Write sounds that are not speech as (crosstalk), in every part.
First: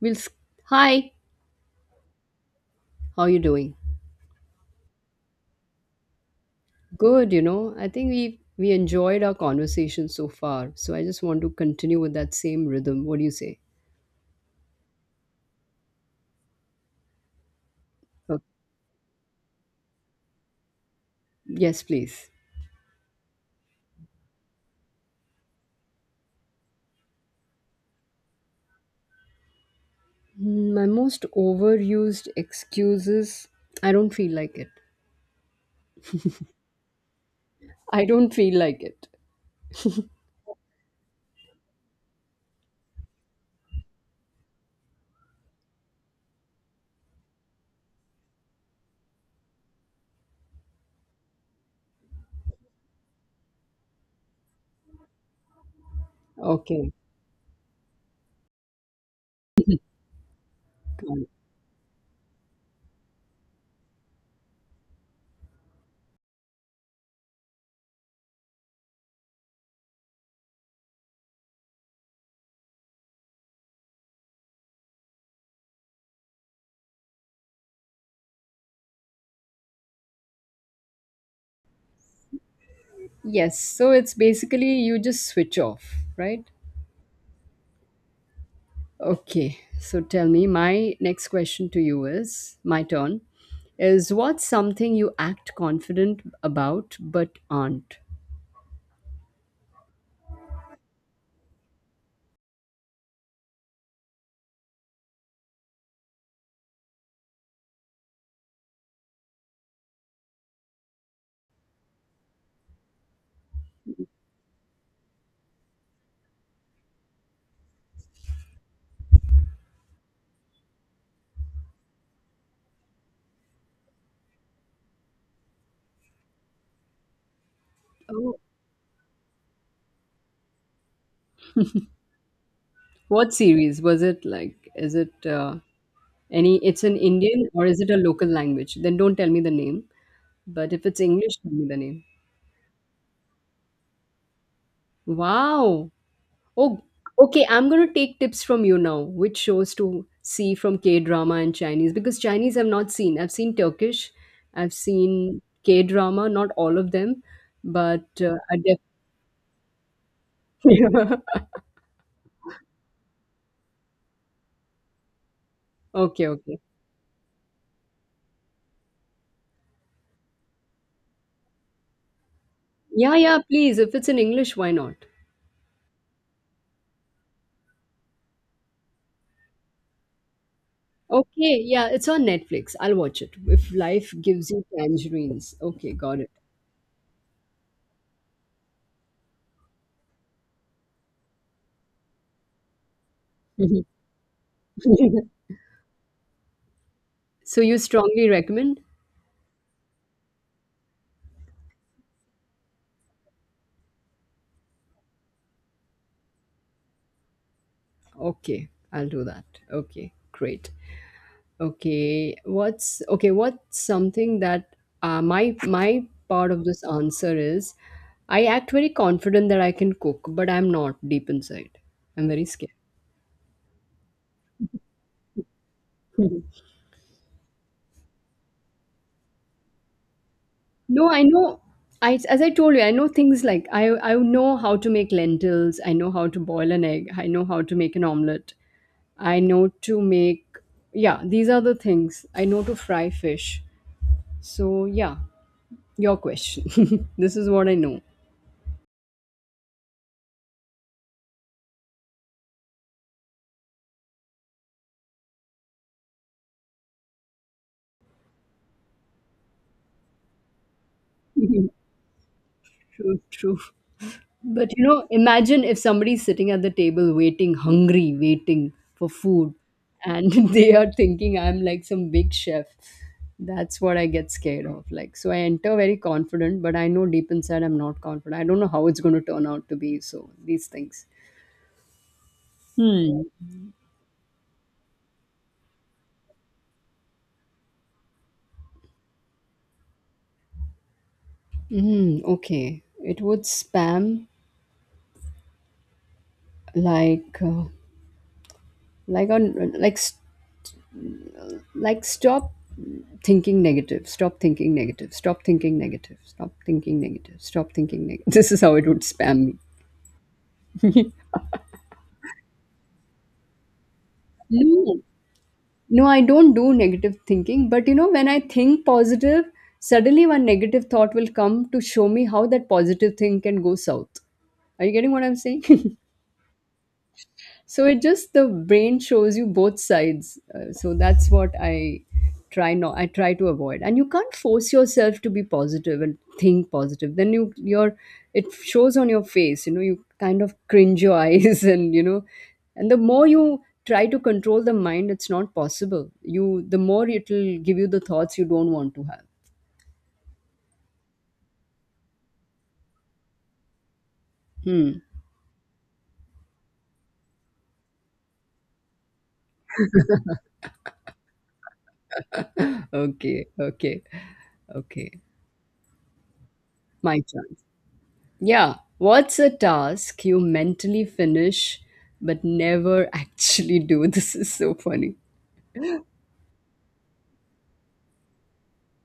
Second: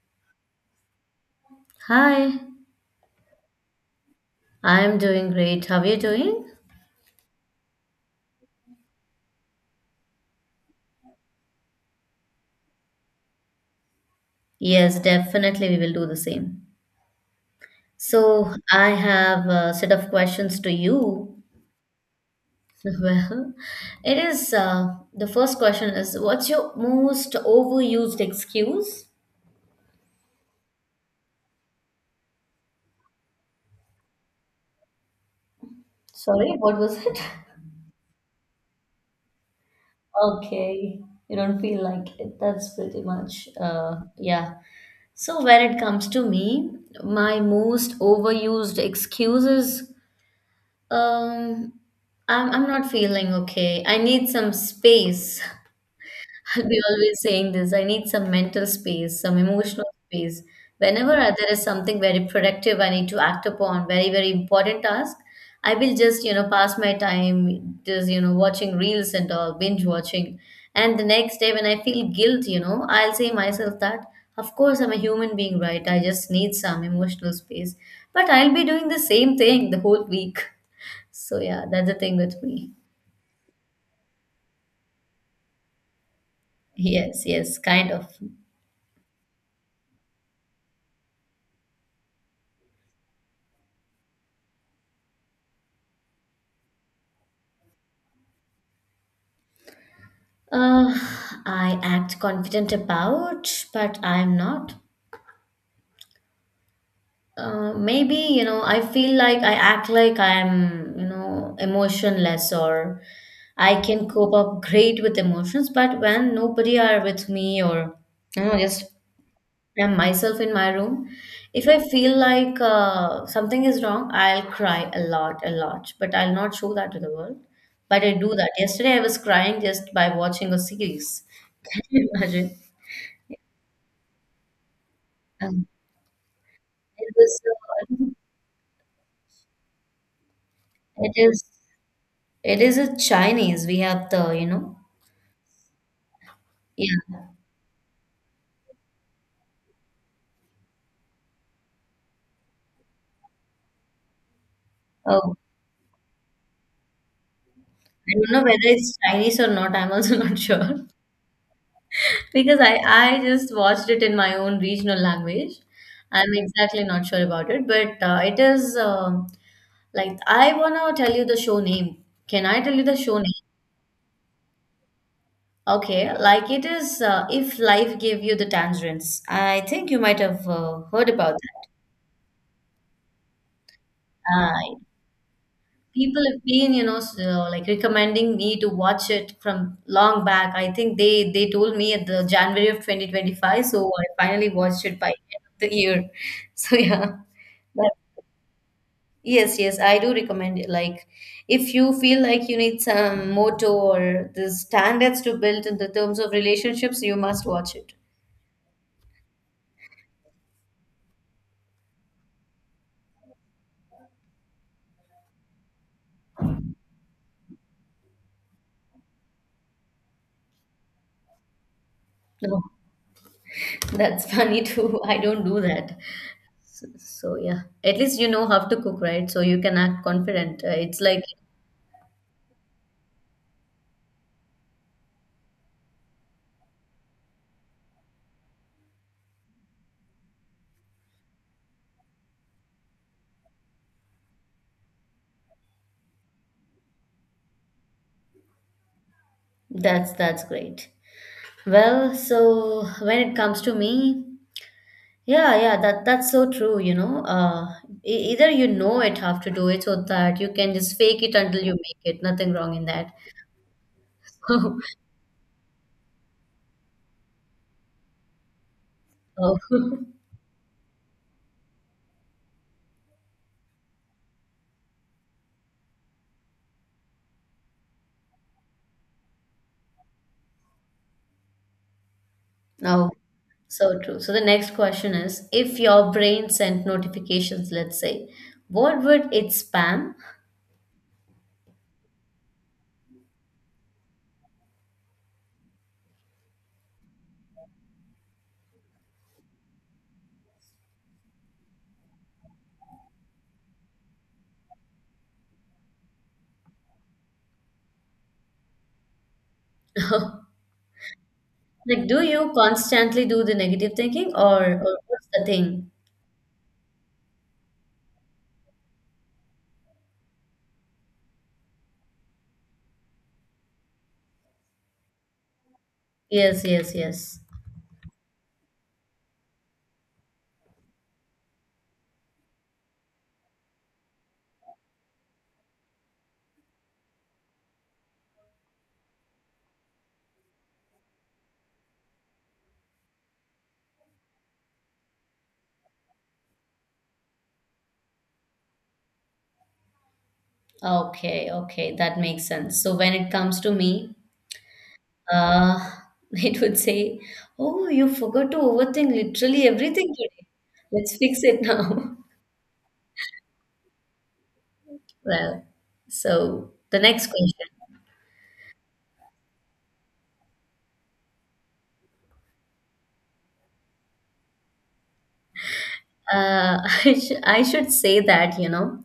We'll s- Hi, Hi, how are you doing? I'm doing great. How are you doing? Good, you know. I think we enjoyed our conversation so far. So I just want to continue with that same rhythm. What do you say? Yes, definitely we will do the same. Okay. So, I have a set of questions to you. Yes, please. (laughs) Well, it is the first question is what's your most overused excuse? My most overused excuses. I don't feel like it. Sorry, what was (laughs) it? I don't feel like it. Okay, you don't feel like it. That's pretty much, yeah. So when it comes to me, my most overused excuse is Um, I'm not feeling okay. I need some space. (laughs) I'll be Okay. always saying this. I need some mental space, some emotional space. Whenever Got it. There is something very productive I need to act upon, very, very important task, I will just, you know, pass my time just, you know, watching reels and all, binge watching. And the next day when I feel guilt, you know, I'll say myself that, of course, I'm a human being, right? I just need some emotional space. But I'll be doing the same thing the whole week. So yeah, that's the thing with me. Yes, so it's basically you just switch off, right? Yes, yes, kind of. Okay, so tell me, my next question to you is my turn is what's something you act confident about but aren't? Uh, I act confident about, but I'm not. Maybe, you know, I feel like I act like I'm, you know, emotionless or I can cope up great with emotions, but when nobody are with me or, you know, just am myself in my room. If I feel like something is wrong, I'll cry a lot a lot, but I'll not show that to the world. But I do Oh. that. Yesterday I was crying just by watching a series. (laughs) Can you imagine? What series was it like? Is it um, any? It's an it was Indian or is it a uh, local language? Then don't tell me the name. But if it's it English, is tell me the name. it is a Chinese. We have the, you know, Wow, oh, yeah. okay. I'm going to take tips from you now, which shows to see from K drama and Chinese, because Chinese I've not seen. I've seen Turkish, I've Oh, seen K drama, not all of them, but I don't know I whether it's Chinese or not. I'm also (laughs) not sure definitely. because I just watched it in my own regional language. (laughs) okay, I'm okay. exactly not sure about it, but it is like I wanna tell you the show name. Can I tell you the Yeah, show yeah, name? please. If it's in English, why not? Okay, like it is If Life Gave You the Tangerines. I think you might have heard about Okay, that. yeah, it's on Netflix. I'll watch it. If life gives you Uh, tangerines. Okay, got people it. have been, you know, so, like recommending me to watch it from long back. I think they told me at the January of 2025, so I finally watched it by the end (laughs) of the year. (laughs) So yeah. so you strongly recommend? Yes, yes, I do recommend it. Like, if you feel like you need some motto or the standards to build in the terms of relationships, you must watch it. Okay, I'll do that. Okay, great. Okay? What's something that my my part of this answer is, I act very confident that I can cook, but I'm not deep inside. I'm very No, scared. that's funny too. (laughs) I don't do that. So yeah, at least you know how to cook, right? So you can act confident. It's No, I like know. I as I told you, I know things like I know how to make lentils. I know how to boil an egg. I know how to make an omelette. I know to make, yeah. These are the things I know, to fry fish. So yeah, your question. (laughs) this is what I know. That's great. Well, so when it comes to me, yeah, yeah, that's so true, you know. Either you know it, have to do it so that you can just fake it until you (laughs) make it. Nothing wrong in that. true, true. But you (laughs) know, imagine if somebody's sitting at the table waiting, hungry, waiting for food, Oh, (laughs) and (laughs) they are thinking I'm like some big chef. That's what I get scared of. Like, so I enter very confident, but I know deep inside I'm not confident. I don't know how it's going to turn out to be. So, these things. oh, Hmm. so true. So the next question is, if your brain sent notifications, let's say, what would it spam? Okay. It would spam like like on like s- like stop thinking negative, stop thinking negative, stop thinking negative, stop thinking negative, stop thinking negative. (laughs) this is how it would spam me. (laughs) Like, do you constantly do the negative thinking No, or what's the thing? no, I don't do negative thinking, but you know, when I think positive, suddenly one negative thought will come to show me how that positive thing can go south. Are you getting what I'm saying? (laughs) Yes, yes, yes. so it just, the brain shows you both sides, so that's what I try not I try to avoid. And you can't force yourself to be positive and think positive, then your it shows on your face, you know, you kind of cringe your (laughs) eyes, and you know, and the more you try to control the mind, it's not possible. You the more it'll give you the thoughts you don't want to have. Okay, okay, that makes sense. So when it comes to me, Hmm. uh, (laughs) it would say, "Oh, you forgot to overthink literally everything today. Let's fix it now." (laughs) Okay, okay, okay. Well, so the My next turn. question. Yeah. What's a task you mentally finish but never actually do? (laughs) This is so funny. Uh, (laughs) I, I should say that, you know,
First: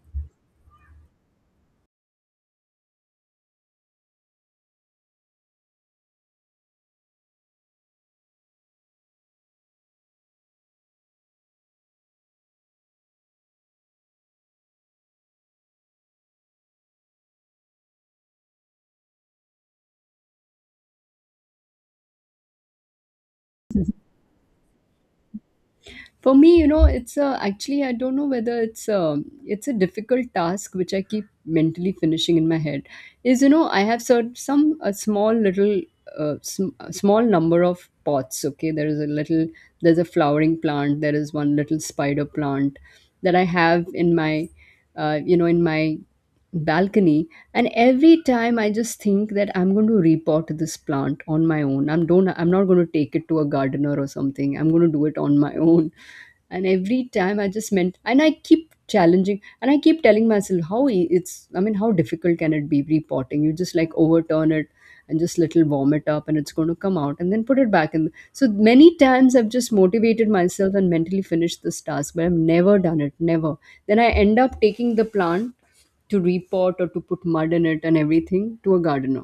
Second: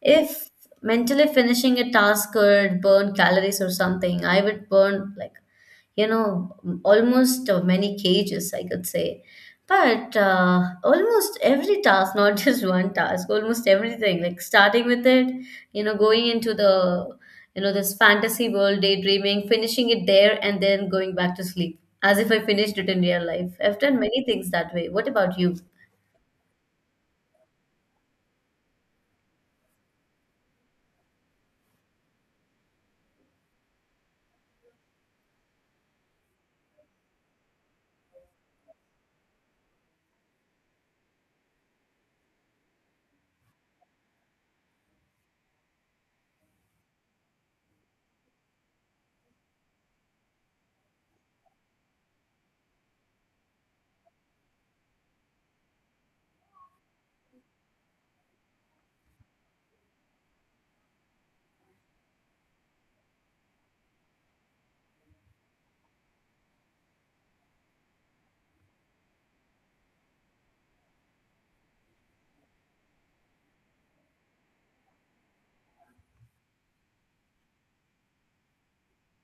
if mentally finishing a task could burn calories or something, I would burn like, you know, almost many cages, I could say. But almost every task, not (laughs) just one task, almost everything, like starting with it, you know, going into the, you know, this fantasy world, daydreaming, finishing it there, and then going back to sleep, as if I finished it in real life. I've done many things that way. What about you? For me, you know, actually, I don't know whether it's a difficult task which I keep mentally finishing in my head. Is, you know, I have a small little, a small number of pots, okay? There's a flowering plant, there is one little spider plant that I have in my, you know, in my balcony. And every time I just think that I'm going to repot this plant on my own. I'm not going to take it to a gardener or something. I'm going to do it on my (laughs) own. And every time I keep challenging and I keep telling myself, how it's, I mean, how difficult can it be repotting? You just like overturn it and just little warm it up and it's going to come out, and then put it back in. So many times I've just motivated myself and mentally finished this task, but I've never done it, never. Then I end up taking the plant to repot or to put mud in it and everything to a gardener.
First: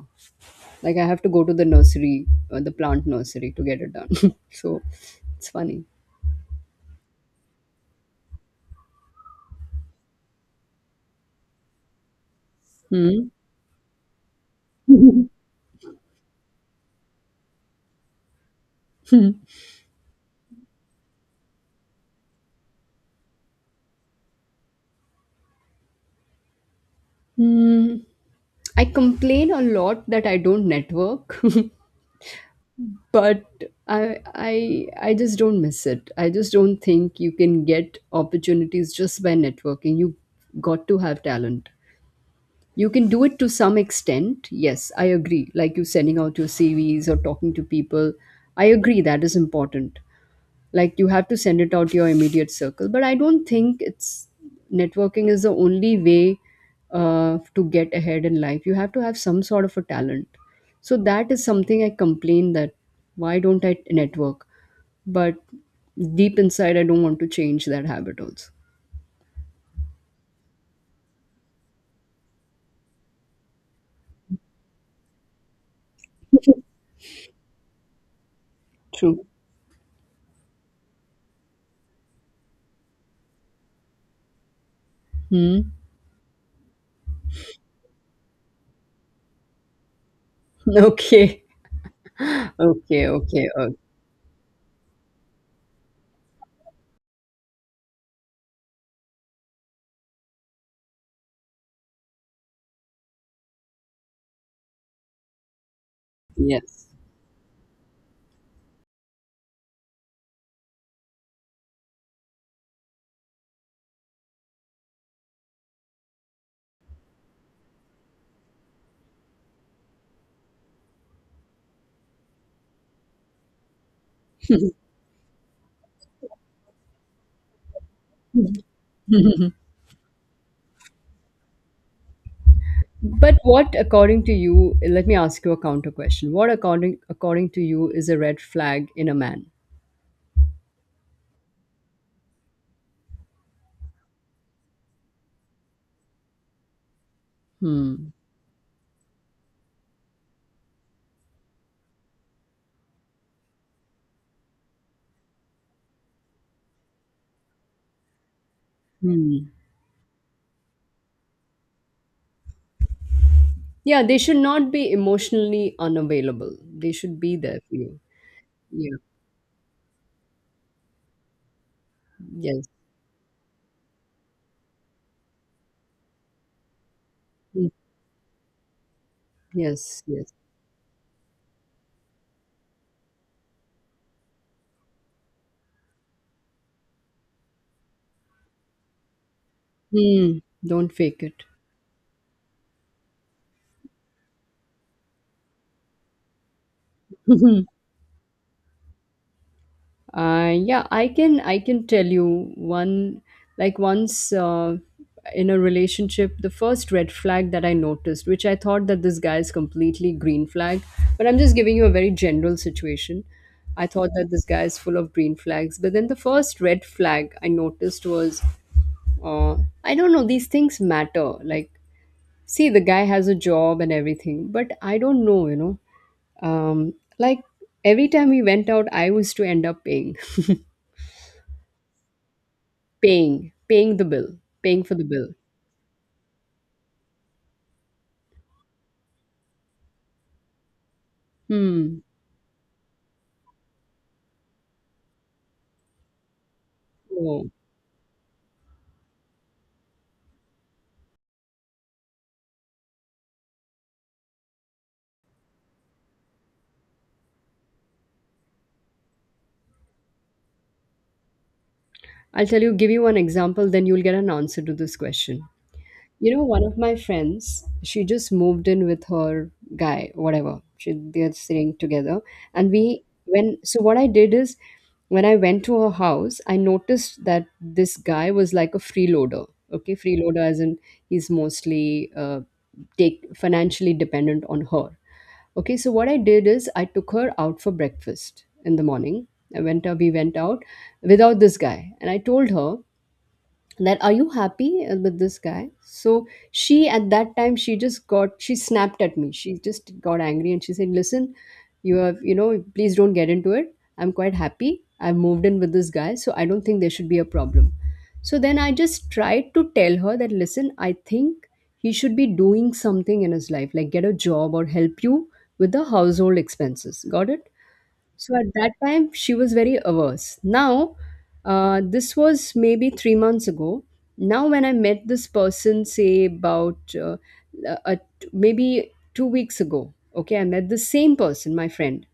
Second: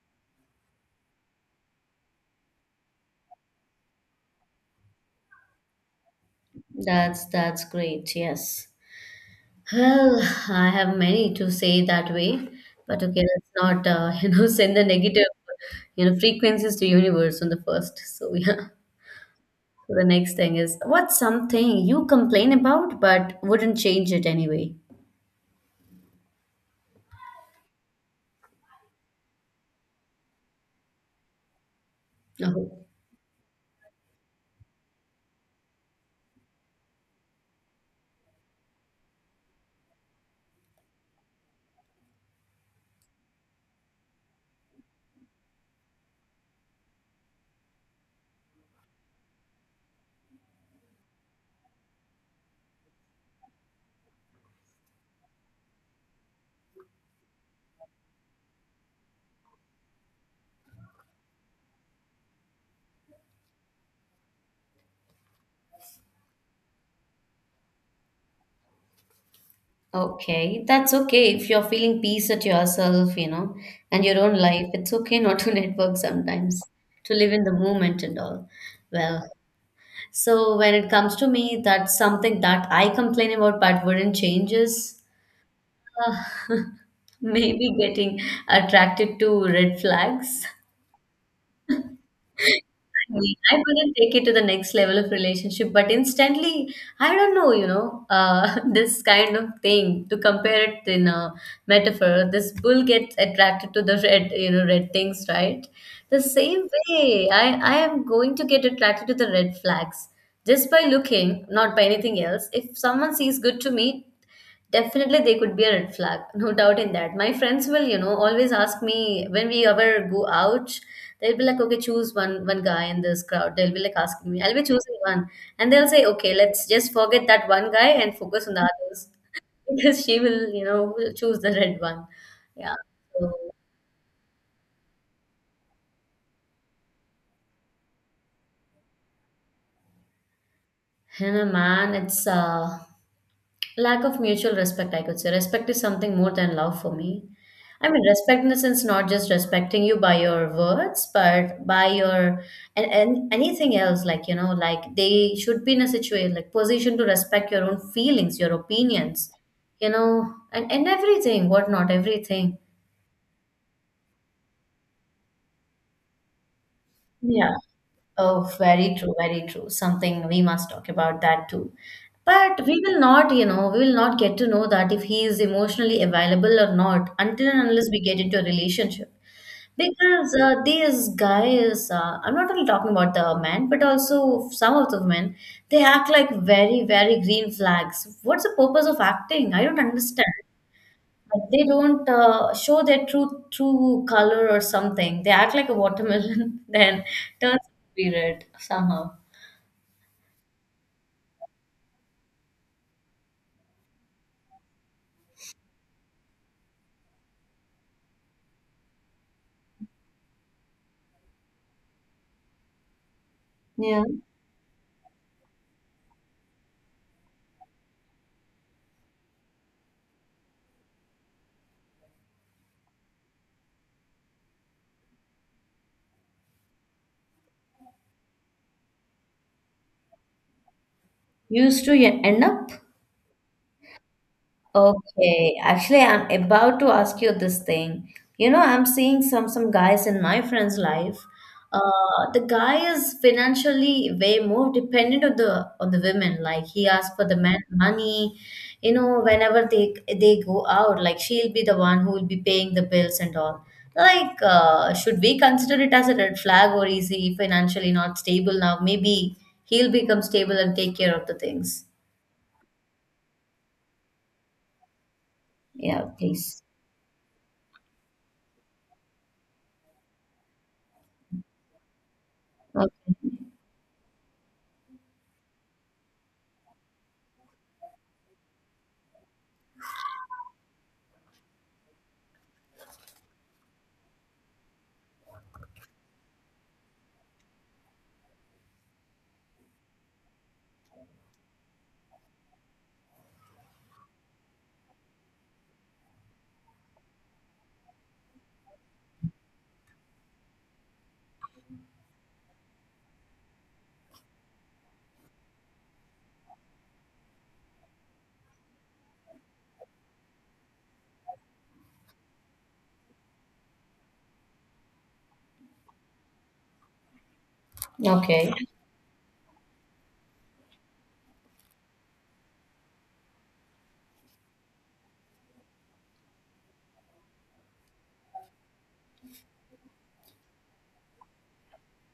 Like I have to go to the nursery, the plant nursery, to get it done. (laughs) so it's funny. That's great. Yes. Well, I have many to say that way, but okay, Hmm. let's not (laughs) you know send the negative (laughs) you know frequencies to universe on the first. So (laughs) yeah. So the next thing is what's something you complain about but wouldn't change it anyway? Hmm. I complain a lot that I don't network, Oh, (laughs) but I just don't miss it. I just don't think you can get opportunities just by networking. You got to have talent. You can do it to some extent. Yes, I agree. Like you sending out your CVs or talking to people. I agree that is important. Like you have to send it out to your immediate circle. But I don't think it's networking is the only way to get ahead in life. You have to have some sort of a talent. So that is something I complain, that why don't I network? But deep inside, I don't want to change that habit also. okay. That's okay if you're feeling peace at yourself, you know, and your own life. It's okay not to (laughs) network sometimes, to live in the moment and all. True. Well, so when it comes to me, that's something that I complain about but wouldn't change is Hmm. (laughs) uh, (laughs) maybe getting attracted to red flags. Okay. Okay. Okay. I wouldn't take it to the next level of relationship, but instantly, I don't know, you know, (laughs) this kind of thing to compare it in a metaphor. This bull gets attracted to the red, you know, red things, right? The same Yes. way, I am going to get attracted to the red flags just by looking, not by anything else. If someone sees good to me, definitely, they could be a red flag. (laughs) No doubt in that. My friends will, you know, always ask me when we ever go out. They'll be like, okay, choose one guy in this crowd. They'll be like asking me. I'll be choosing one, and they'll say, okay, let's just forget that one guy and focus on the others (laughs) because she will, you know, will choose the red one. Yeah. So, But what, according to you, let me ask you a counter question. What, according to you, is a red flag in a man? and a man, it's lack of mutual respect, I could say. Respect is something more than love for me. I mean, Hmm. respect in the sense not just respecting you by your words, but by your and anything else. Like you know, like they should be in a situation like position to respect your own feelings, your opinions, Hmm. you know, and everything, whatnot, everything. Yeah, they should not be emotionally unavailable. They should be Yeah. there for you. Oh, very Yeah. true, very true. Something we must talk about that too. But Yes. we will not, you know, we will not get to know that if he is emotionally available or not until Mm. and unless we get into a relationship. Yes. Yes. Because these guys, I'm not only talking about the men, but also some of the men, they act like very, very green flags. What's the purpose of acting? I don't understand. Hmm. Don't fake it. But they don't show their true color or something. They act like a watermelon, (laughs) then turns (laughs) to be red somehow. Yeah, I can tell you one, like once in a relationship, the first red flag that I noticed, which I thought that this guy is completely green flag, but I'm just giving you a very general situation. I Yeah. thought that this guy is full of green flags, but then the first red flag I noticed was, uh, I don't know, these things matter. Like, see, the guy has a job and everything, but I don't know, you know, like every time we went out, I was to end up paying. (laughs) Used to end up. Paying the bill, paying for the bill. Okay, actually, I'm about to ask you this thing. You know, I'm seeing some guys in my friend's life. Hmm. The guy is financially way more dependent on the women. Like he asks for the No. man money. You know, whenever they go out, like she'll be the one who will be paying the bills and all. Like, should we consider it as a red flag, or is he financially not stable now? Maybe he'll become stable and take care of the things. I'll tell you, give you one example, then you'll get an answer to this question. Yeah, You know, please. one of my friends, she just moved in with her guy, whatever. She they're staying together. And Okay. we when so what I did is when I went to her house, I noticed that this guy was like a freeloader. Okay, freeloader as in he's mostly take financially dependent on her. Okay, so what I did is I took her out for breakfast in the morning. We went out without this guy. And I told her, that are you happy with this guy? So she, at that time, she just got, she snapped at me, she just got angry and she said, listen, you know, please don't get into it, I'm quite happy, I've moved in with this guy, so I don't think there should be a problem. So then I just tried to tell her that, listen, I think he should be doing something in his life, like get a job or help you with the household expenses. Got it. So at Okay. that time, she was very averse. Now, this was maybe three months ago. Now, when I met this person, say about uh, maybe two weeks ago, okay, I met the same person, my friend.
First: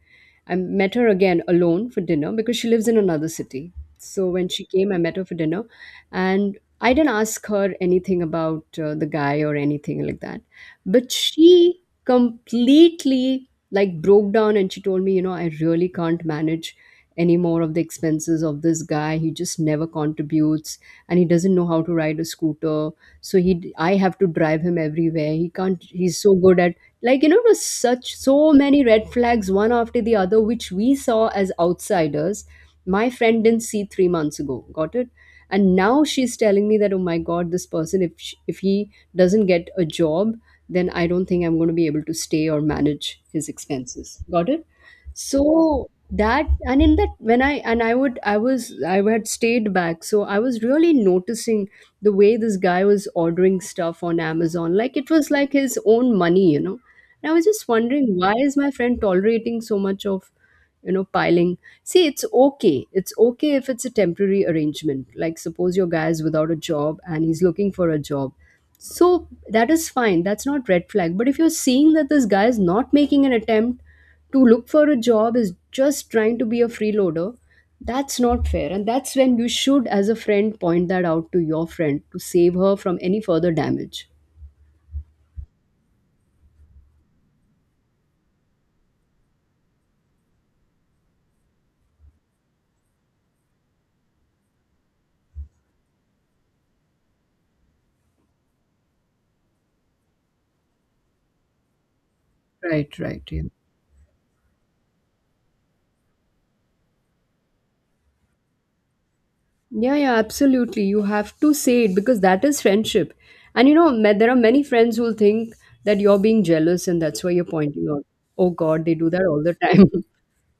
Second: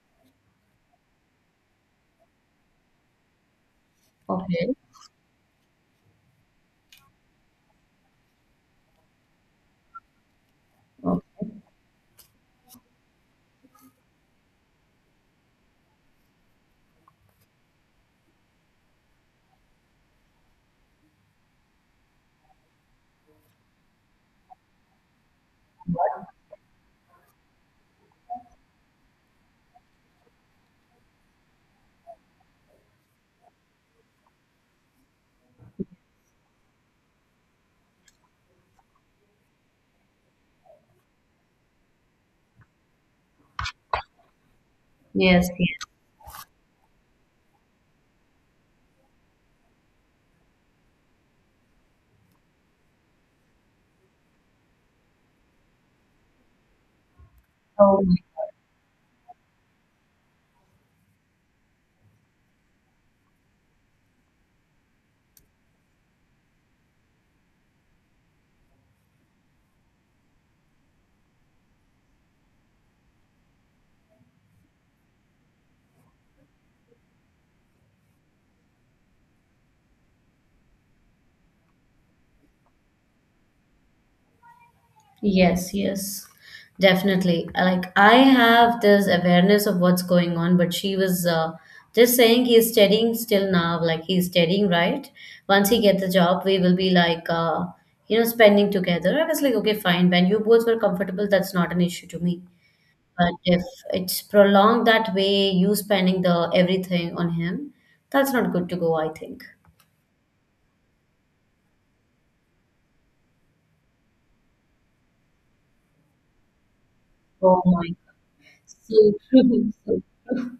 I met her again alone for dinner because she lives in another city. So when she Okay. came, I met her for dinner, and I didn't ask her anything about the guy or anything like that. But Okay. she completely like broke down and she told me, you know, I really can't manage any more of the expenses of this guy. He just never contributes, and he doesn't know how to ride a scooter. So he I have to drive him everywhere. He can't he's so good at it was such so many red flags one after the other, which we saw as outsiders. My friend didn't see 3 months ago. Got it. And now she's telling me that, oh my god, this person, if he doesn't get a job, then I don't think I'm going to be able to stay or manage his expenses. Got it. Yes. Yes. So that and in that when I and I would I was I had stayed back, so I was really noticing the way this guy was ordering stuff on Amazon like it was like his own money, and I was just Oh wondering, my why God. is my friend tolerating so much of, piling? See, it's okay, it's okay if it's a temporary arrangement, like suppose your guy is without a job and he's looking for a job, so that is fine, that's not red flag. But if you're seeing that this guy is not making an attempt to look for a job, is just trying to be a freeloader, that's not fair. And that's when you should, as a friend, point that out to your friend to save her from any further damage. Yes. Yes. Definitely. Like I have this awareness of what's going on, but she was just saying he's studying still now. Like he's studying, right? Once he get the job, we will be like, you know, spending together. I was like, okay, fine. When you both were comfortable, that's not an issue to me. Right, right. But Yeah. if it's prolonged that way, you spending the everything on him, that's not good to go, I think. Yeah, yeah, absolutely. You have to say it because that is friendship. And you know, there are many friends who'll think that you're being jealous and that's why you're Oh pointing my out. Oh God, they do so that all the true. time. So (laughs) true.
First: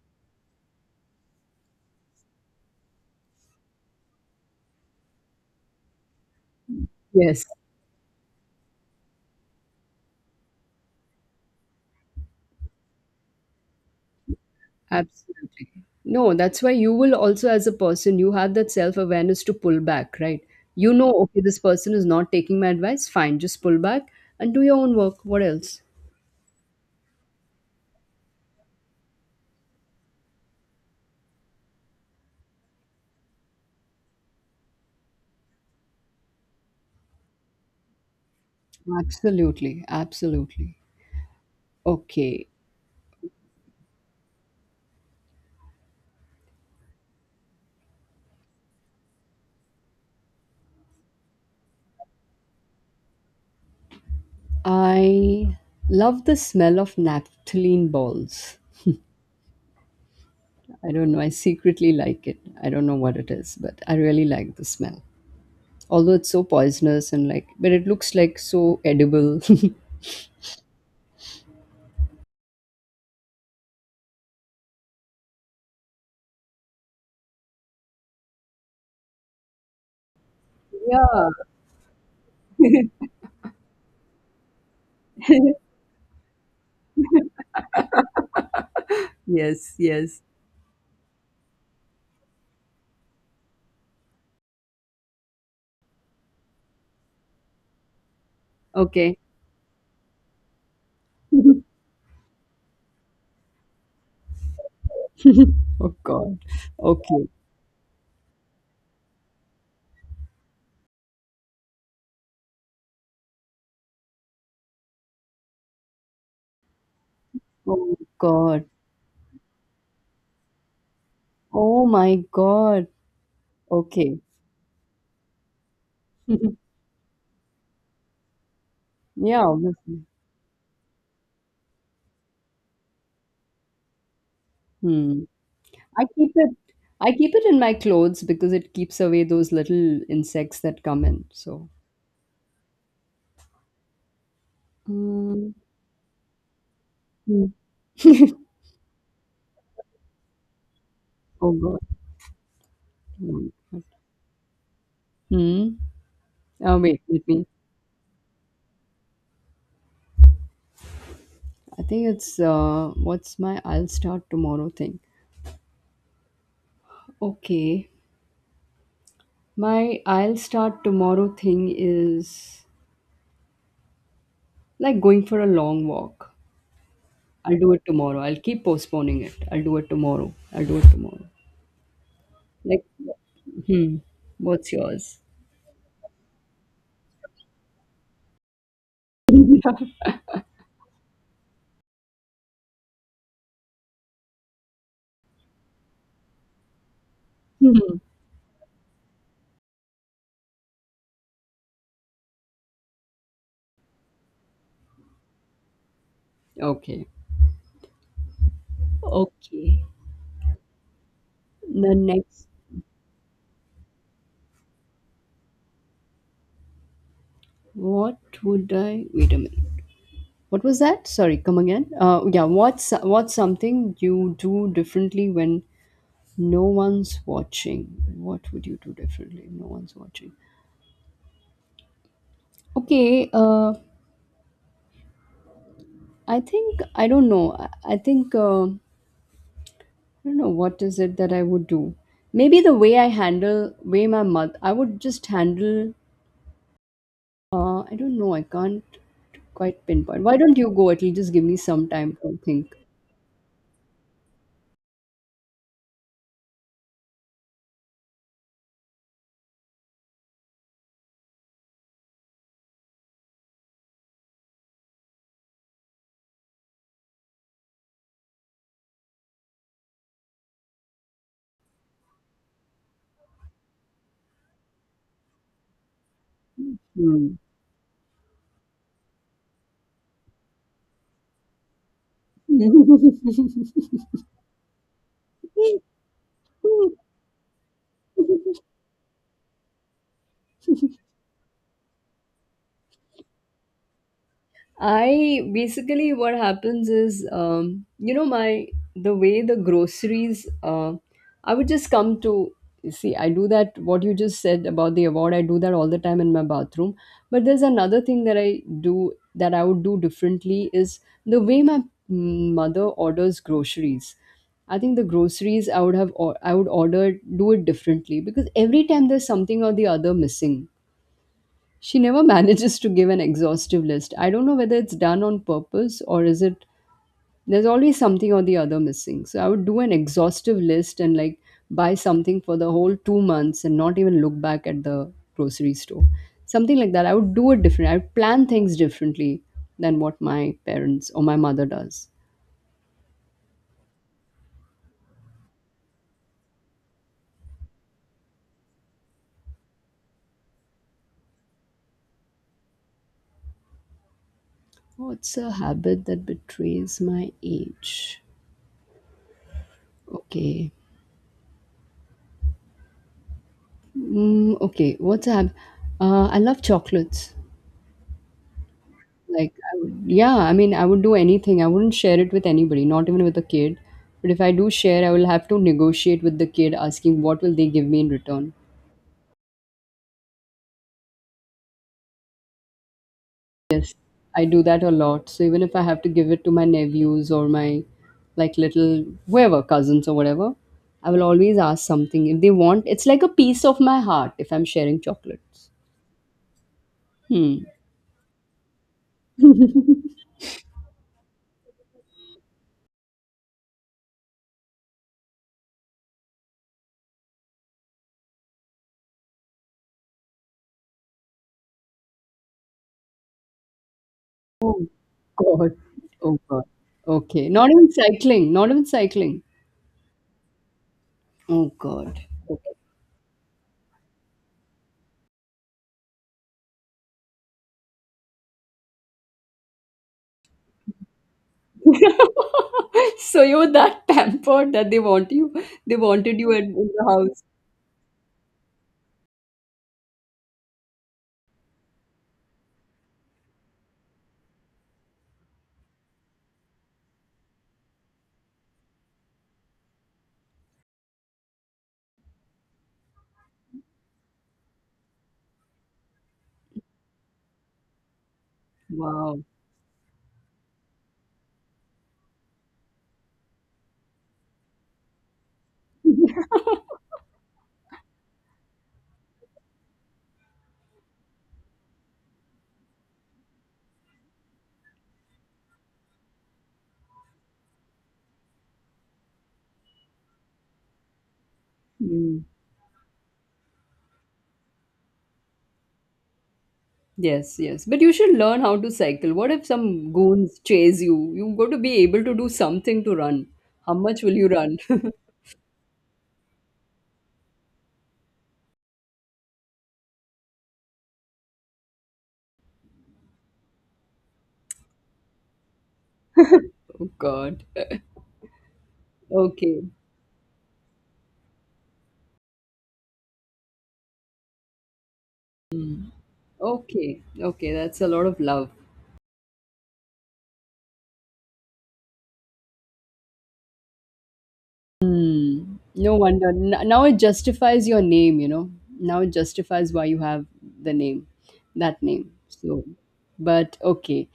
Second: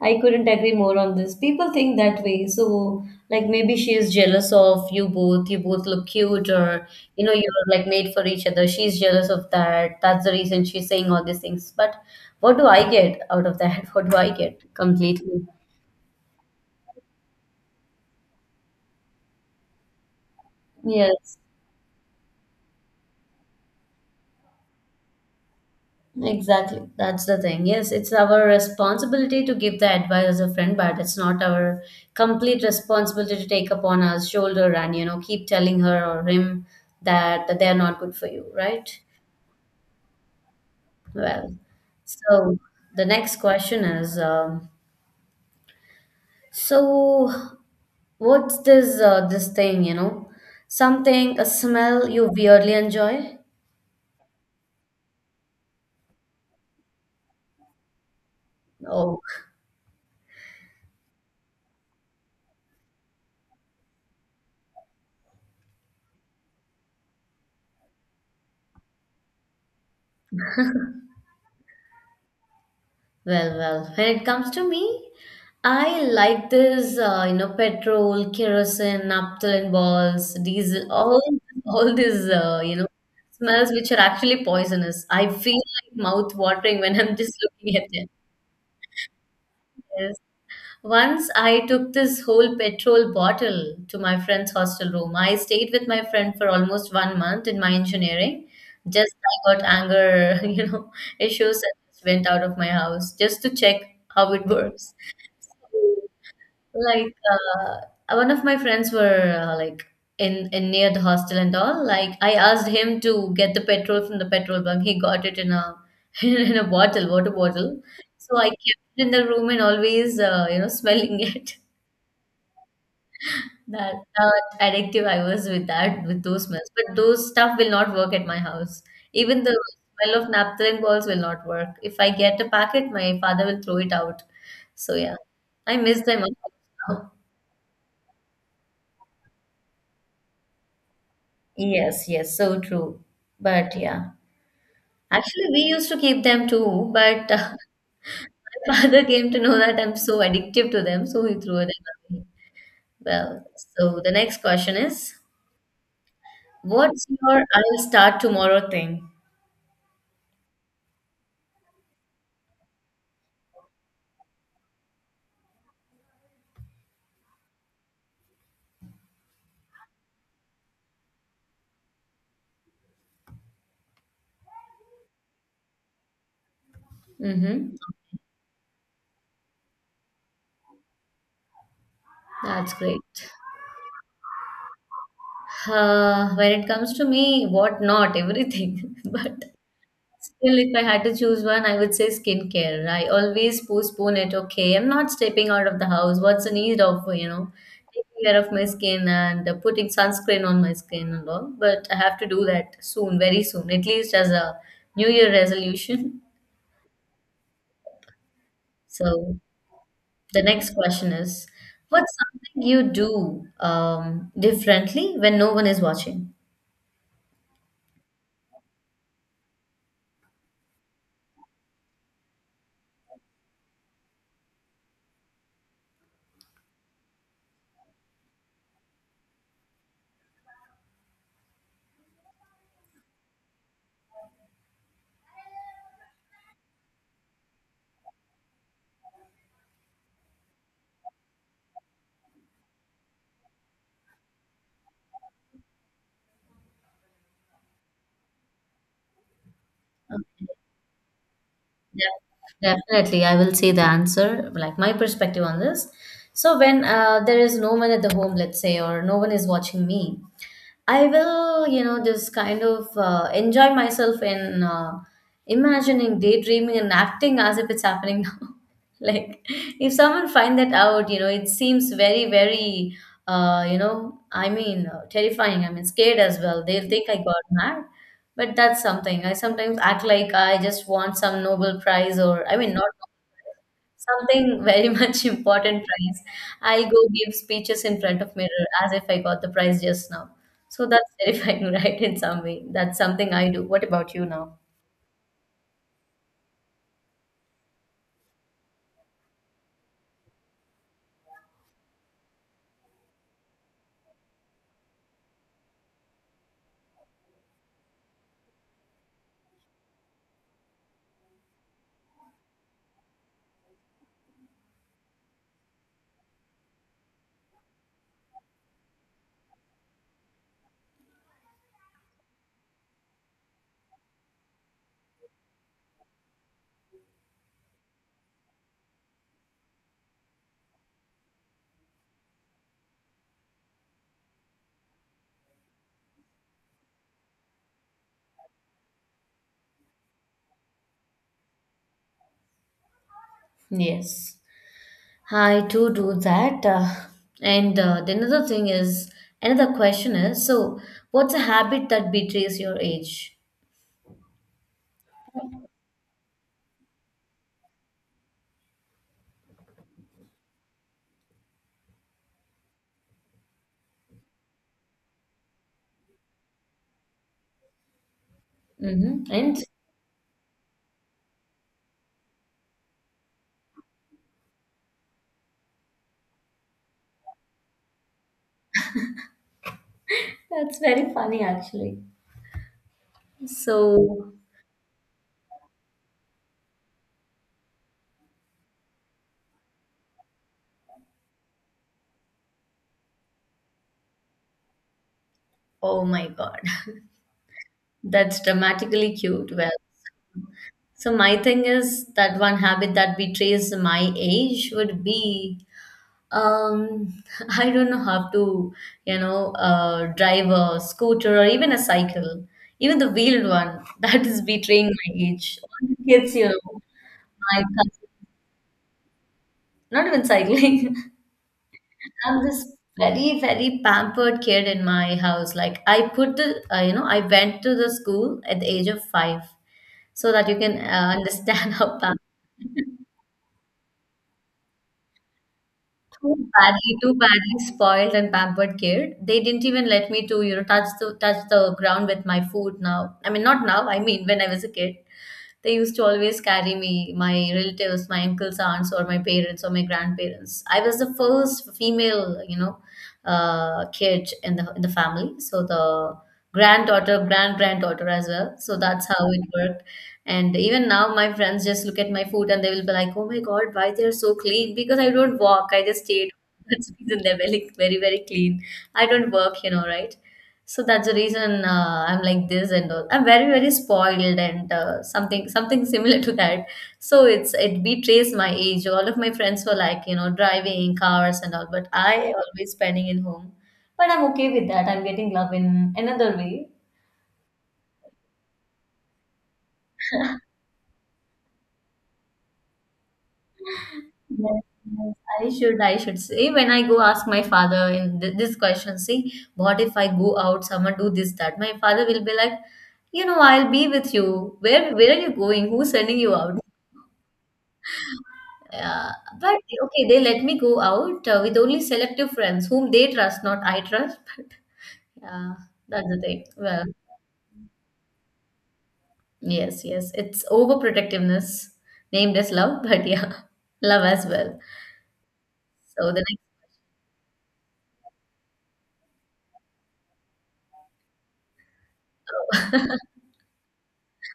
I couldn't agree more on this. People think that way. So, like, maybe she is jealous of you both. You both look cute, or, you know, Yes, you're like made for each other. She's jealous of that. That's the reason she's saying all these things. But what do I get out of that? (laughs) What do I get completely? absolutely. No, that's why you will also, as a person, you have that self awareness to pull back, right? You know, Yes. okay, this person is not taking my advice. Fine, just pull back and do your own work. What else? Exactly. That's the thing. Yes, it's our responsibility to give the advice as a friend, but it's not our complete responsibility to take upon our shoulder and, you know, keep telling her or him that, that they are not good for you, right? Absolutely, absolutely. Well, Okay. so the next question is, so what's this this thing, you know? Something, a smell you weirdly enjoy? I love the smell of naphthalene balls. Oh. I don't know. I secretly like it. I don't know what it is, but I really like the smell. Although it's so poisonous and like, but it looks like so edible. (laughs) Well, well, when it comes to me, I like this, you know, petrol, kerosene, naphthalene balls, diesel, all Yeah. (laughs) all these, you know, smells which are actually poisonous. I feel like mouth watering when I'm just (laughs) looking at them. Yes. Yes. Yes. Once I took this whole petrol bottle to my friend's hostel room. I stayed with my friend for almost 1 month in my engineering. Just Okay. I got anger, (laughs) you know, issues (laughs) and just went out of my house just to check how it works. Oh God. Like Okay. One of my friends were like in near the hostel and all. Like I asked him to get the petrol from the petrol bunk. He got it in a (laughs) in a bottle, water bottle. Oh So I God. kept it in the room and always you know smelling it. (laughs) Oh my God. That Okay. that addictive I was with that with those smells. (laughs) But those stuff will not work at my house. Even Yeah. the Obviously. smell of naphthalene balls will not work. If I get a packet, my father will throw it out. So yeah, Hmm. I miss I them a keep lot it. I now. keep it in my clothes because it keeps away those little insects that come in. So. Yes, yes, so true. But yeah, actually, Mm. we used to keep them too. But Mm. (laughs) My father came to know that I'm so addictive to them, so he Oh threw God. them away. Well, Hmm. so the next question is, Hmm? Wait, what's let your me. I'll start tomorrow thing? I think it's what's my I'll start tomorrow thing. Okay, my I'll start tomorrow thing is like going for a long walk. I'll Mm-hmm. do it tomorrow. I'll keep postponing it. I'll do it tomorrow. I'll do it tomorrow. That's Like, great. hmm, what's yours? (laughs) When it comes to me, what not, everything. (laughs) But still, if I had to choose one, I would say skincare. I always postpone it. Okay, I'm not stepping out of the house. What's the need of, Mhm. taking care of my skin and putting sunscreen on my skin and all? But I have to do that soon, very soon, at least as a New Year resolution. Okay. So Okay. the next question is, The what's next, something you do differently when no one is watching? what would I? Wait a minute. What was that? Sorry, come again. Yeah. What's something you do differently when no one's watching? What would you do differently if no one's watching? Okay. I think I don't know. I think I don't know what is it that I would do. Maybe the way I handle way my mother, I would just handle. I don't know, I can't quite pinpoint. Why don't you go at least? Just give me some time to think. Definitely, I will say the answer, like my perspective on this. So when there is no one at the home, let's say, or no one is watching me, I will, you know, just kind of enjoy myself in imagining, daydreaming, and acting as if it's happening now. (laughs) Like, if someone find that out, you know, it seems very, very, terrifying. I mean, scared as well. They'll think I got mad. But that's something. I sometimes act like I just want some Nobel Prize or, I mean, not something very (laughs) much important prize. I'll Hmm. go give speeches in front of mirror as if I got the prize just now. So (laughs) that's terrifying, (laughs) right? In some way, that's something I do. What about you now? I basically, what happens is, you know, my the way the groceries, I would just come to you see. I do that. What you just said about the award, I do that all the time in my bathroom. But there's another thing that I do that I would do differently, is the way my mother orders groceries. I think the groceries I would I would order, do it differently because every time there's something or the other missing, she never (laughs) manages to give an exhaustive list. I don't know whether it's done on purpose or is it, there's always something or the other missing. So I would do an exhaustive list and like buy something for the whole 2 months and not even look back at the grocery store. Something like that. I would do it different. I would plan things differently than what my parents or my mother does. Yes. I too do that. And the another thing is, another question is, so what's a habit that betrays your age? What's a habit that betrays my age? Okay. Okay. I love chocolates. Mm-hmm. Like, And I would, yeah, I mean, I would do anything. I wouldn't share it with anybody, not even with a kid. But if I do share, I will have to negotiate with the kid, asking what will they give me in return. that's very funny actually. So, I do that a lot. So even if I have to give it to my nephews or my like little whoever cousins or whatever, I will always ask something if they want. It's like a piece of my heart if I'm sharing chocolates. oh my God, Hmm. (laughs) that's dramatically cute. Well, so my thing is that one habit that betrays my age would be Um, (laughs) I don't know how to, you know, drive a scooter or even a cycle, even the wheeled one. (laughs) That is Oh betraying my age. God. All the Oh kids, you God. know, Okay. my Not even cousins, cycling. Not even cycling. not even cycling. Oh God. (laughs) I'm this very, very pampered kid in my house. Like I put the, I went to the school at the age of 5, so that you can understand (laughs) how pampered. (laughs) So you were that pampered that they wanted Too you at in badly, the too house. badly spoiled and pampered kid. They didn't even let me to, you know, touch the ground with my food now. I mean, not now, I mean when I was a kid, they used to always carry me, my relatives, my uncles, aunts, or my parents or my grandparents. I was the first female, you know, kid in the family. So the granddaughter, granddaughter as well. So that's how it Wow. worked. And even now, my friends just look at my food and they will be like, "Oh my God, why they're so clean?" Because I don't walk. I just stay at home. (laughs) That's the reason they're very, very, very clean. I don't work, you know, right? So that's the reason I'm like this and all. I'm very spoiled and something (laughs) similar to that. So it betrays my age. All of my friends were like you know driving cars and all, but I Mm. always spending in home. But I'm okay with that. I'm getting love in another way. Yes, yes. But you should learn how to cycle. What if some goons chase you? You've got to be able to do something to run. How much will you Yes, run? (laughs) yes, I should say when I go ask my father in this question. See, what if I go out? Someone do this that. My father will be like, you know, I'll be with you. Where are you going? Who's sending you out? Oh God. Uh, but Okay. okay, they let me go out with only selective friends whom they trust, not I trust. Yeah, that's the thing. Well, Okay. Okay. That's a lot of love. yes, yes, it's overprotectiveness named as love, but yeah, (laughs) love as well. Hmm. So No the wonder. N- now it justifies your name, you know. Now it justifies why you have the name, that name. next So, love. (laughs) but okay.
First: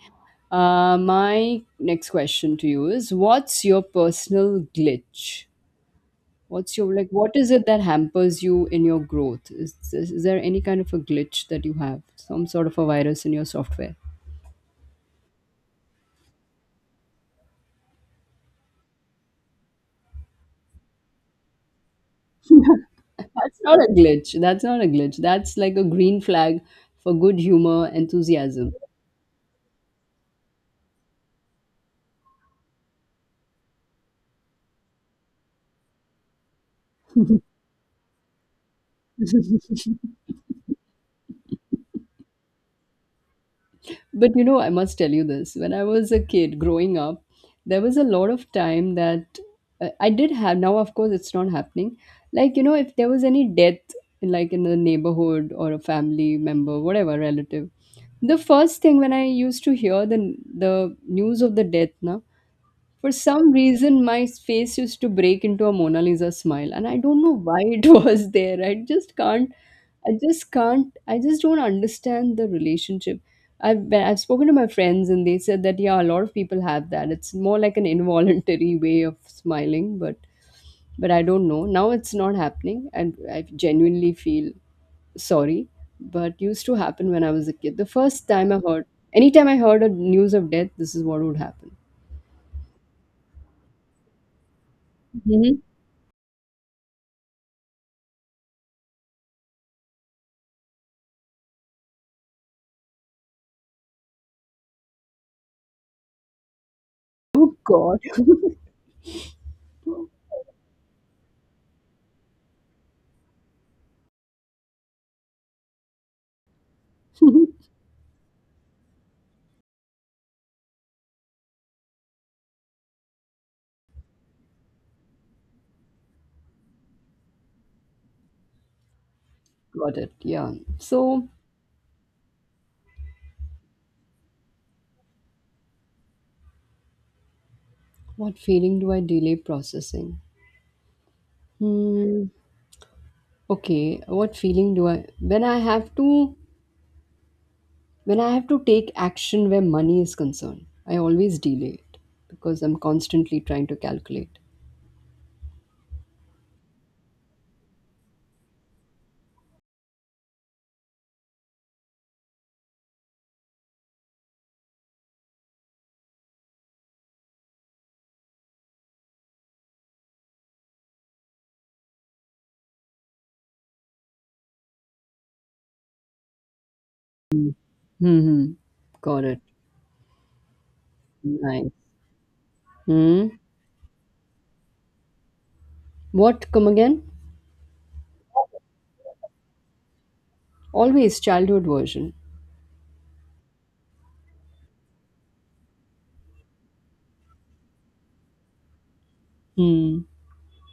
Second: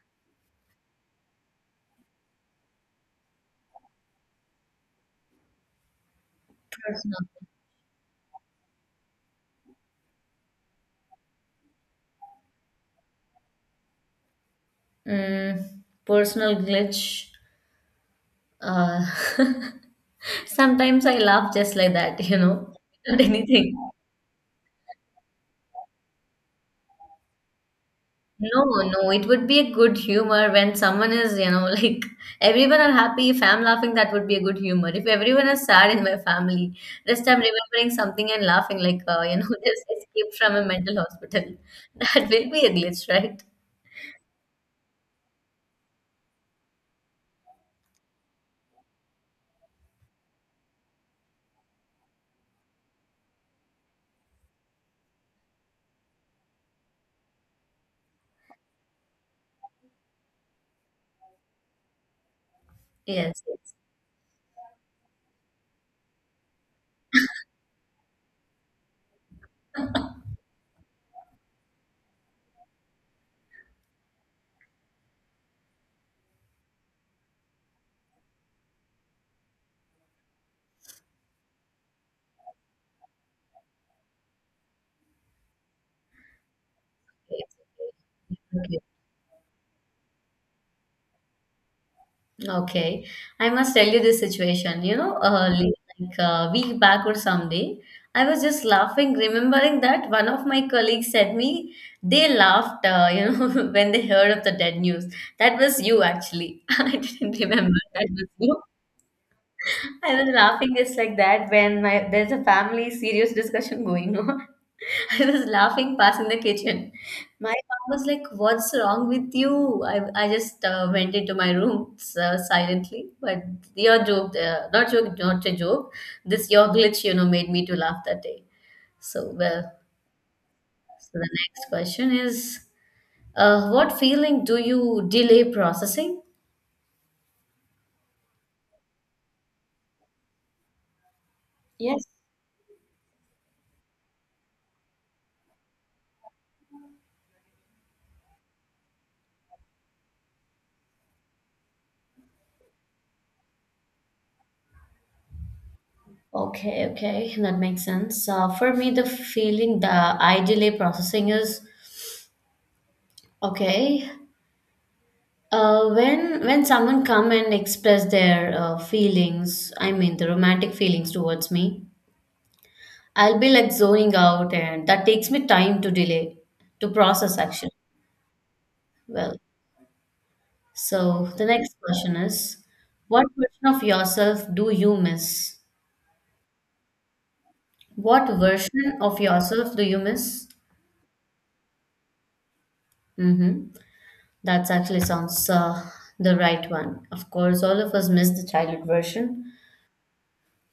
My next question to you is, what's your personal glitch? What's your, like, Personal, what is it that hampers you in your growth? Is there any kind of a glitch that you have? Some sort of a virus in your software? mm, personal glitch. Uh, (laughs) sometimes I laugh just like that, you know, (laughs) not That's anything. not a glitch. That's not a glitch. That's like a green flag for good humor, No, enthusiasm. no, it would be a good humor when someone is, you know, (laughs) like everyone are happy. If I'm laughing, that would be a good humor. If everyone is sad in my family, just I'm remembering something and laughing, like, (laughs) this escape from a mental hospital. (laughs) That will be a glitch, right? But you know, I must tell you this. When I was a kid growing up, there was a lot of time that I did have. Now, of course, it's not happening. Like, you know, if there was any death, like in the neighborhood or a family member, whatever relative, the first thing when I used to hear the news of the death, na, for Yes, some yes, reason, my face used to break into a Mona Lisa smile, and I don't know why it (laughs) was there. I just don't understand the relationship. I've spoken to my friends, and they said that yeah, a lot of people have that. It's more like an involuntary (laughs) way of smiling, but I don't know. Now it's not happening, and I genuinely feel sorry. But used to happen when I was yes. a kid. The first time I Okay. heard, anytime I heard a news of death, this is what would happen. Okay, I must tell you this situation. You know, Mhm. early, like a week back or someday, I was just laughing, remembering that one of my colleagues said me they laughed, (laughs) when they heard of the dead news. That was you, actually. (laughs) I didn't Oh remember God. that was you. (laughs) Got I was laughing just like that when my there's a family serious discussion going on. (laughs) I was laughing past in the kitchen. My mom was like, "What's wrong with you?" I just went into my room silently. But your joke, not a joke. This your glitch, you know, made me to laugh that day. So well, it. Yeah. so the So, next question is, what feeling do you delay processing? what feeling do I delay processing? Yes. Hmm. Okay. What feeling do I when I have to when I have to take action where money is concerned, I always delay it because I'm constantly trying to calculate. Okay, okay, that makes sense. For me, the feeling, the I delay processing is okay. When someone come and express their feelings, I mean the romantic feelings towards me, I'll be like zoning out, and that takes me time to delay to process action. Hmm. Got Well, it. so the Nice. next question is, what Hmm. version of yourself do you miss? What? Come again? What version of yourself do you miss? Always childhood version. Mm-hmm. That actually sounds the right one. Of course, all of us miss the childhood version, Hmm.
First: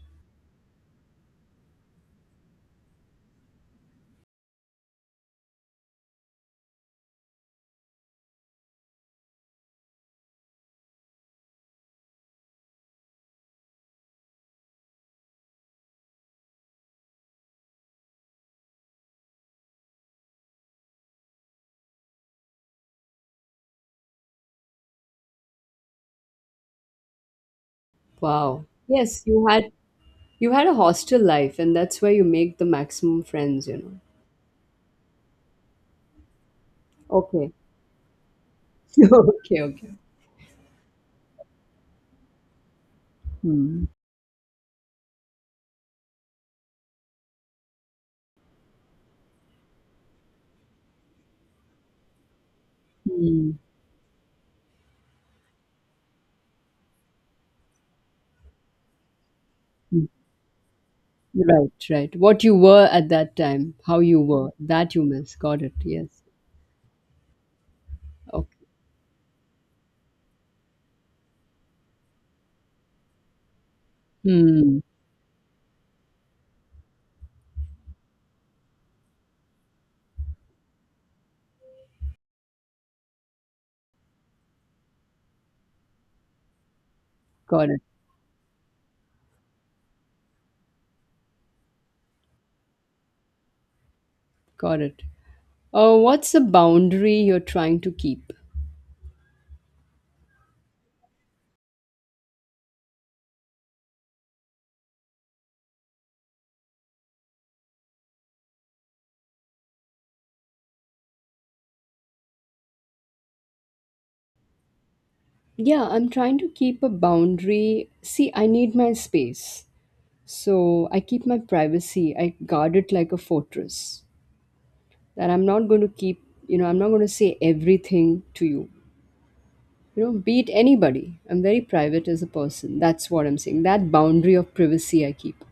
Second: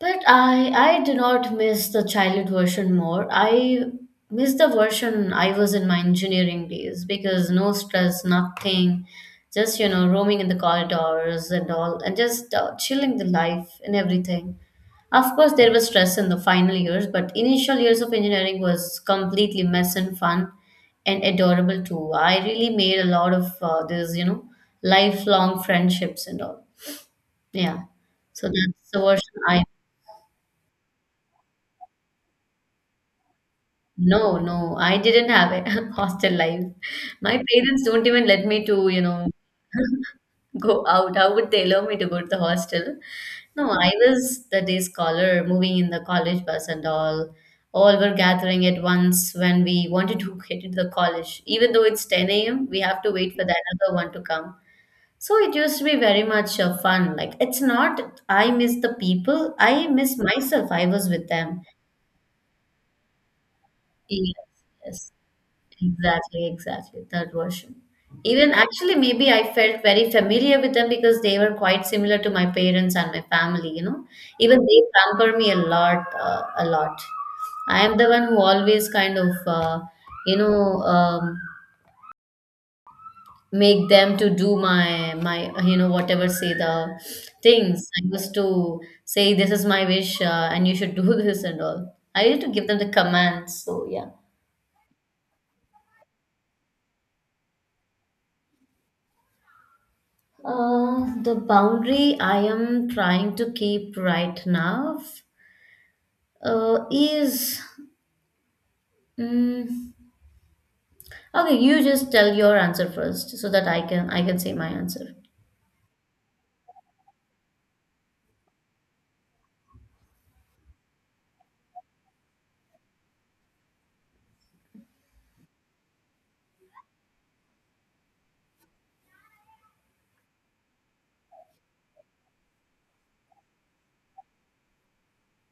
but I do not miss the childhood version more. I miss the version I was in my engineering days because no stress, nothing, just you know roaming in the corridors and all, and just chilling the life and everything. Of course, there was stress in the final years, but initial years of engineering was completely mess and fun and adorable too. I really made a lot of these you know lifelong friendships and all. Yeah, so Wow. that's the Yes, version I you had a hostel life, and that's where you make the maximum friends, you know. No, no, I didn't have a (laughs) hostel life. My Okay. parents don't even let me to, (laughs) you know, Okay, okay. go out. How would they allow me to go to the hostel? No, Hmm. I was the day scholar moving in the college bus and all. All were gathering at once when we wanted to (laughs) get into the college. Even though it's 10 a.m., we have to wait for Hmm. the another one to come. So it used to be very much fun. Like, it's not I miss the people, I Hmm. miss myself. I was with them. Right, right. What you were at that time, how you Yes, were, that you yes. miss. Got it. Yes. Exactly, exactly. Third version. Even Okay. actually, maybe I felt very familiar with them because they were quite similar to my parents and my family, you know. Even Hmm. they pamper me a lot, a lot. I am the one who always kind of, you know, um, make them to do my you know whatever say the Got it. things I used to say this is my wish and you should do (laughs) this and all. I used to give them the commands. So yeah. Got it. What's the boundary you're trying to keep? The boundary I am trying to keep right now is mm, okay. You just tell your answer first, so that I can say my answer. Yeah, I'm trying to keep a boundary. See, I need my space. So I keep my privacy. I guard it like a fortress. That I'm not going to keep, you know, I'm not going to say everything to you. You know, beat anybody. I'm very private as a person. That's what I'm saying, that boundary of privacy I keep.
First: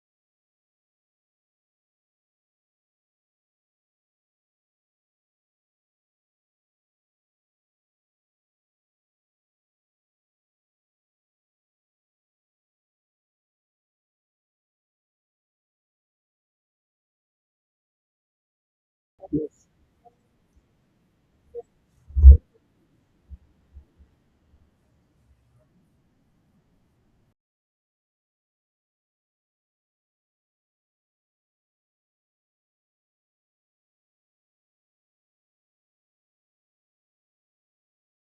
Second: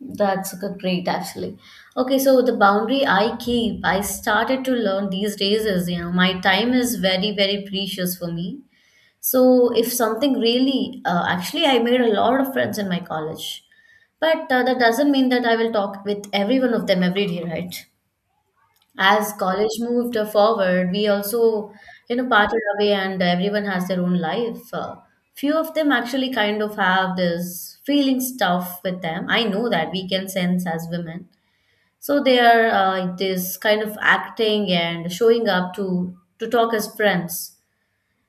That's great, actually. Okay, so the boundary I keep, I started to learn these days is, you know, my time is very, very precious for me. So if something really, actually, I made a lot of friends in my college, but that doesn't mean that I will talk with every one of them every day, right? As college moved forward, we also you know parted away and everyone has their own life, few of them actually kind of have this feeling stuff with them. I know that we can sense as women, so they are this kind of acting and showing up to talk as friends.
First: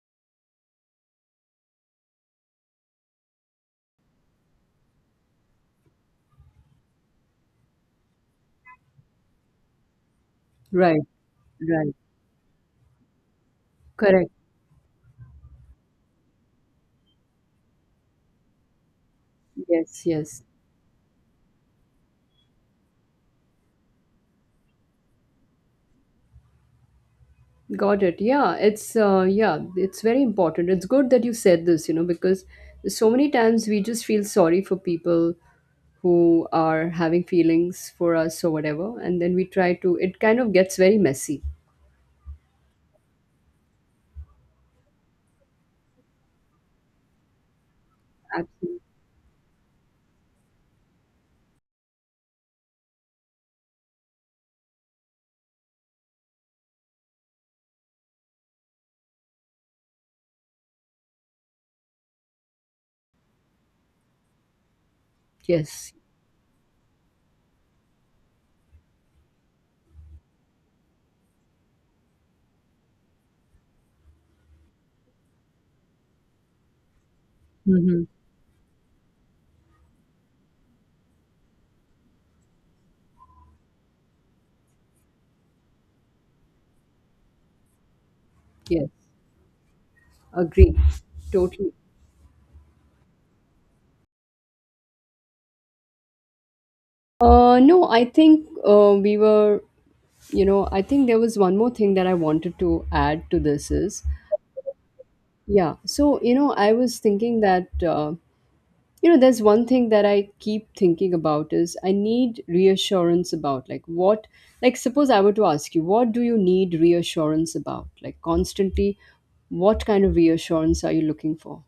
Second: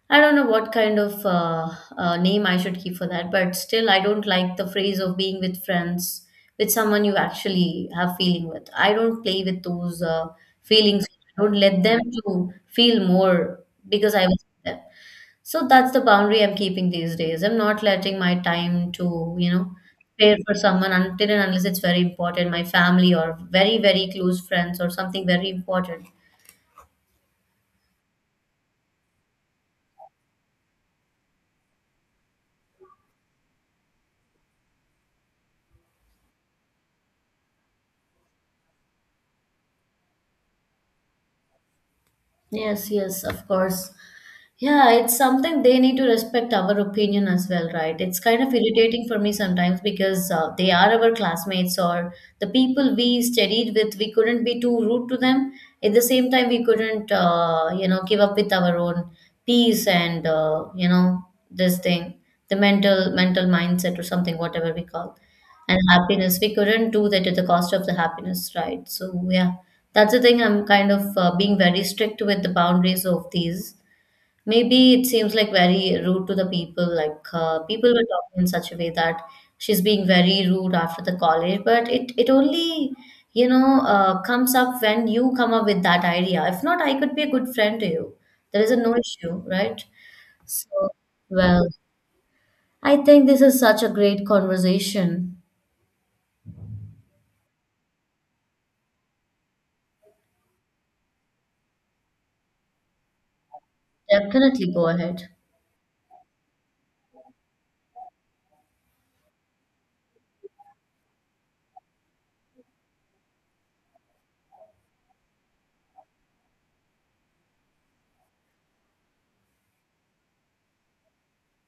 I don't know what kind of name I should keep for that, but still, I don't like the phrase of being with friends, with someone you actually have feeling with. I don't play with those Right, feelings. I don't let right. them to feel more because I Correct. was with them. So that's the boundary I'm keeping these days. I'm not letting my time to, you know, Yes, spare yes. for someone until and unless it's very important, my family or very, very close friends or something very important. Got it. Yeah, it's very important. It's good that you said this, you know, because so many times we just feel sorry for people who are having feelings for us or whatever, and then we try to, it kind of gets very messy. Yes, yes, of course. Yeah, it's something they need to respect our opinion as well, right? It's kind of Absolutely. irritating for me sometimes because they are our classmates or the people we studied with. We couldn't be too rude to them. At the same time, we couldn't, give up with our own peace and, this thing, the mental mindset or something, whatever we call and Yes. happiness. We couldn't do that at the cost of the happiness, right? So, yeah, that's the thing. I'm kind of being very strict with the boundaries of these. Maybe it seems like very rude to the people. Like people were Mm-hmm. talking in such a way that she's being very rude after the college, but it only comes up when you come up with that idea. If not, I could be a good friend to you. There is a Yes. no issue, right? So, Agree. well, Totally. I think this is such a great conversation. No, I think we were, you know, I think there was one more thing that I wanted to add to this is, Definitely go ahead. yeah. So, you know, I was thinking that, you know, there's one thing that I keep thinking about is I need reassurance about, like, what, like, suppose I were to ask you, what do you need reassurance about? Like, constantly, what kind of reassurance are you looking for?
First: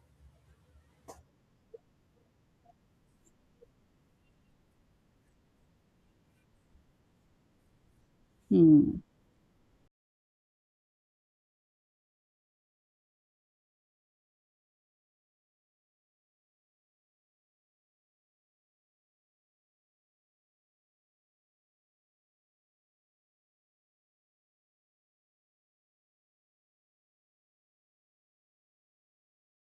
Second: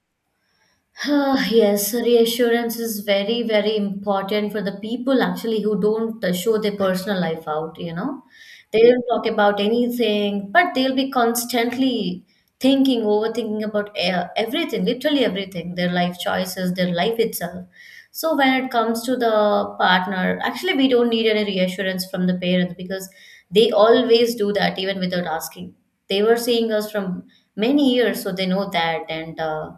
Ah, yes, reassurance is very, very important for the people actually who don't show their personal life out, you know. They Hmm. don't talk about anything, but they'll be constantly thinking, overthinking about everything, literally everything, their life choices, their life itself. So when it comes to the partner, actually, we don't need any reassurance from the parents because they always do that even without asking. They were seeing us from many years, so they know that and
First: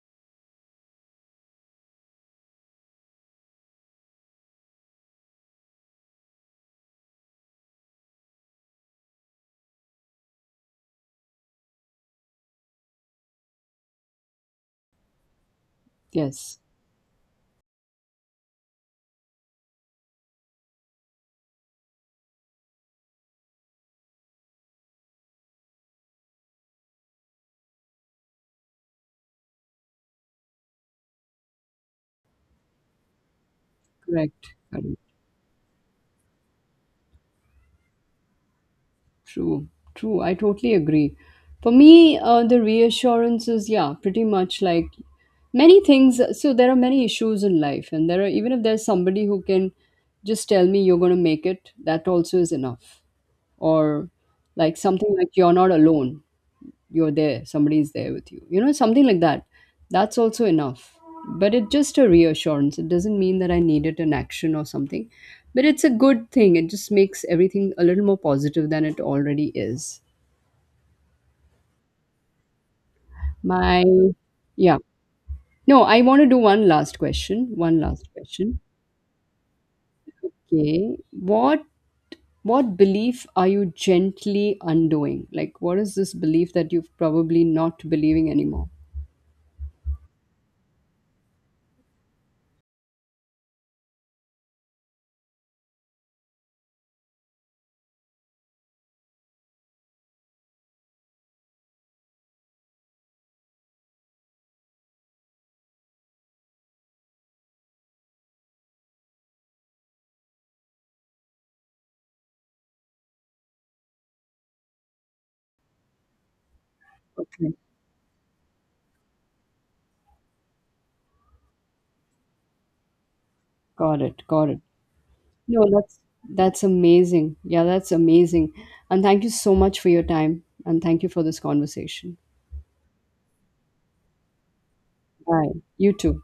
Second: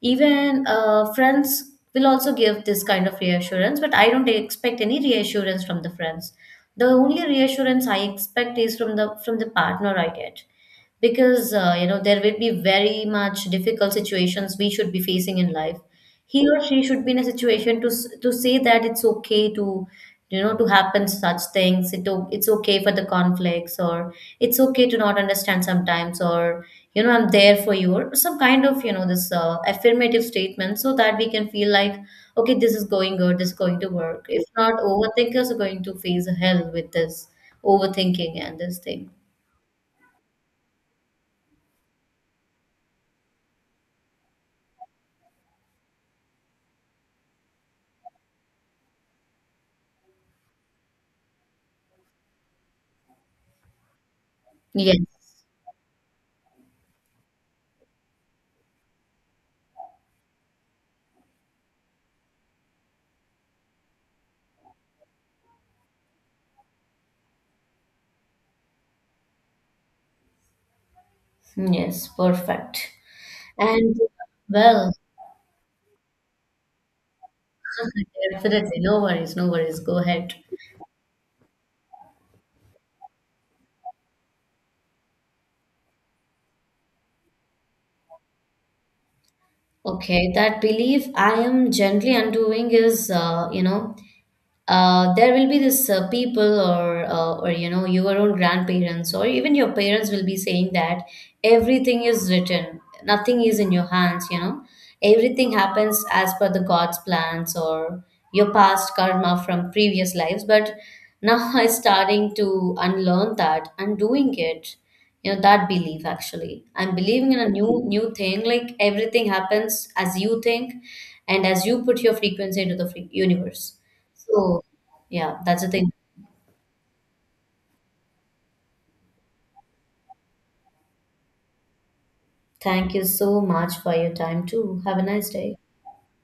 even friends will also give this kind of reassurance, but I don't expect any reassurance from the friends. The only reassurance I expect is from the partner I get because you know there will be very much difficult situations we should be facing in life he Yes, or she should be in a situation to to say that it's okay to you know to happen such things it's okay for the conflicts or it's okay to not understand sometimes or you know I'm there for you or some kind of you know this affirmative statement so that we can feel like okay this is going good this is going to work if correct. not overthinkers are going to face hell with this overthinking and this thing True, true. I totally agree. For me, the reassurance is, yeah, pretty much like many things. So there are many issues in life, and there are, even if there's somebody who can just tell me you're going to make it, that also is enough. Or like yes. something like, you're not alone, you're there, somebody is there with you, you know, something like that, that's also enough. But it's just a reassurance, it doesn't mean that I needed an action or something, but it's a good thing, it just makes everything a little more positive than it already is. Yes, perfect. My And Yeah, well, no, I want to do one last question, one last (laughs) question. definitely, no worries, no worries. Go ahead. Okay, what belief are you gently undoing? Like, what is this belief that you've probably not believing anymore? Okay, that belief I am gently undoing is, there will be this people or you know your own grandparents or even your parents will be saying that everything is written, nothing is in your hands, you know, everything happens as per the God's plans or your past karma from previous lives, but now (laughs) I'm starting to unlearn that. I'm doing it, you know, that belief actually. I'm believing in a Okay. new thing, like everything happens as you think and as you put your frequency into the free universe. Got it, got it. So, yeah, that's No, the thing. That's amazing. Yeah, that's amazing. And thank you so much for your time. And thank you for this conversation. Thank you so much for your time too. Have a nice day. Bye. You too.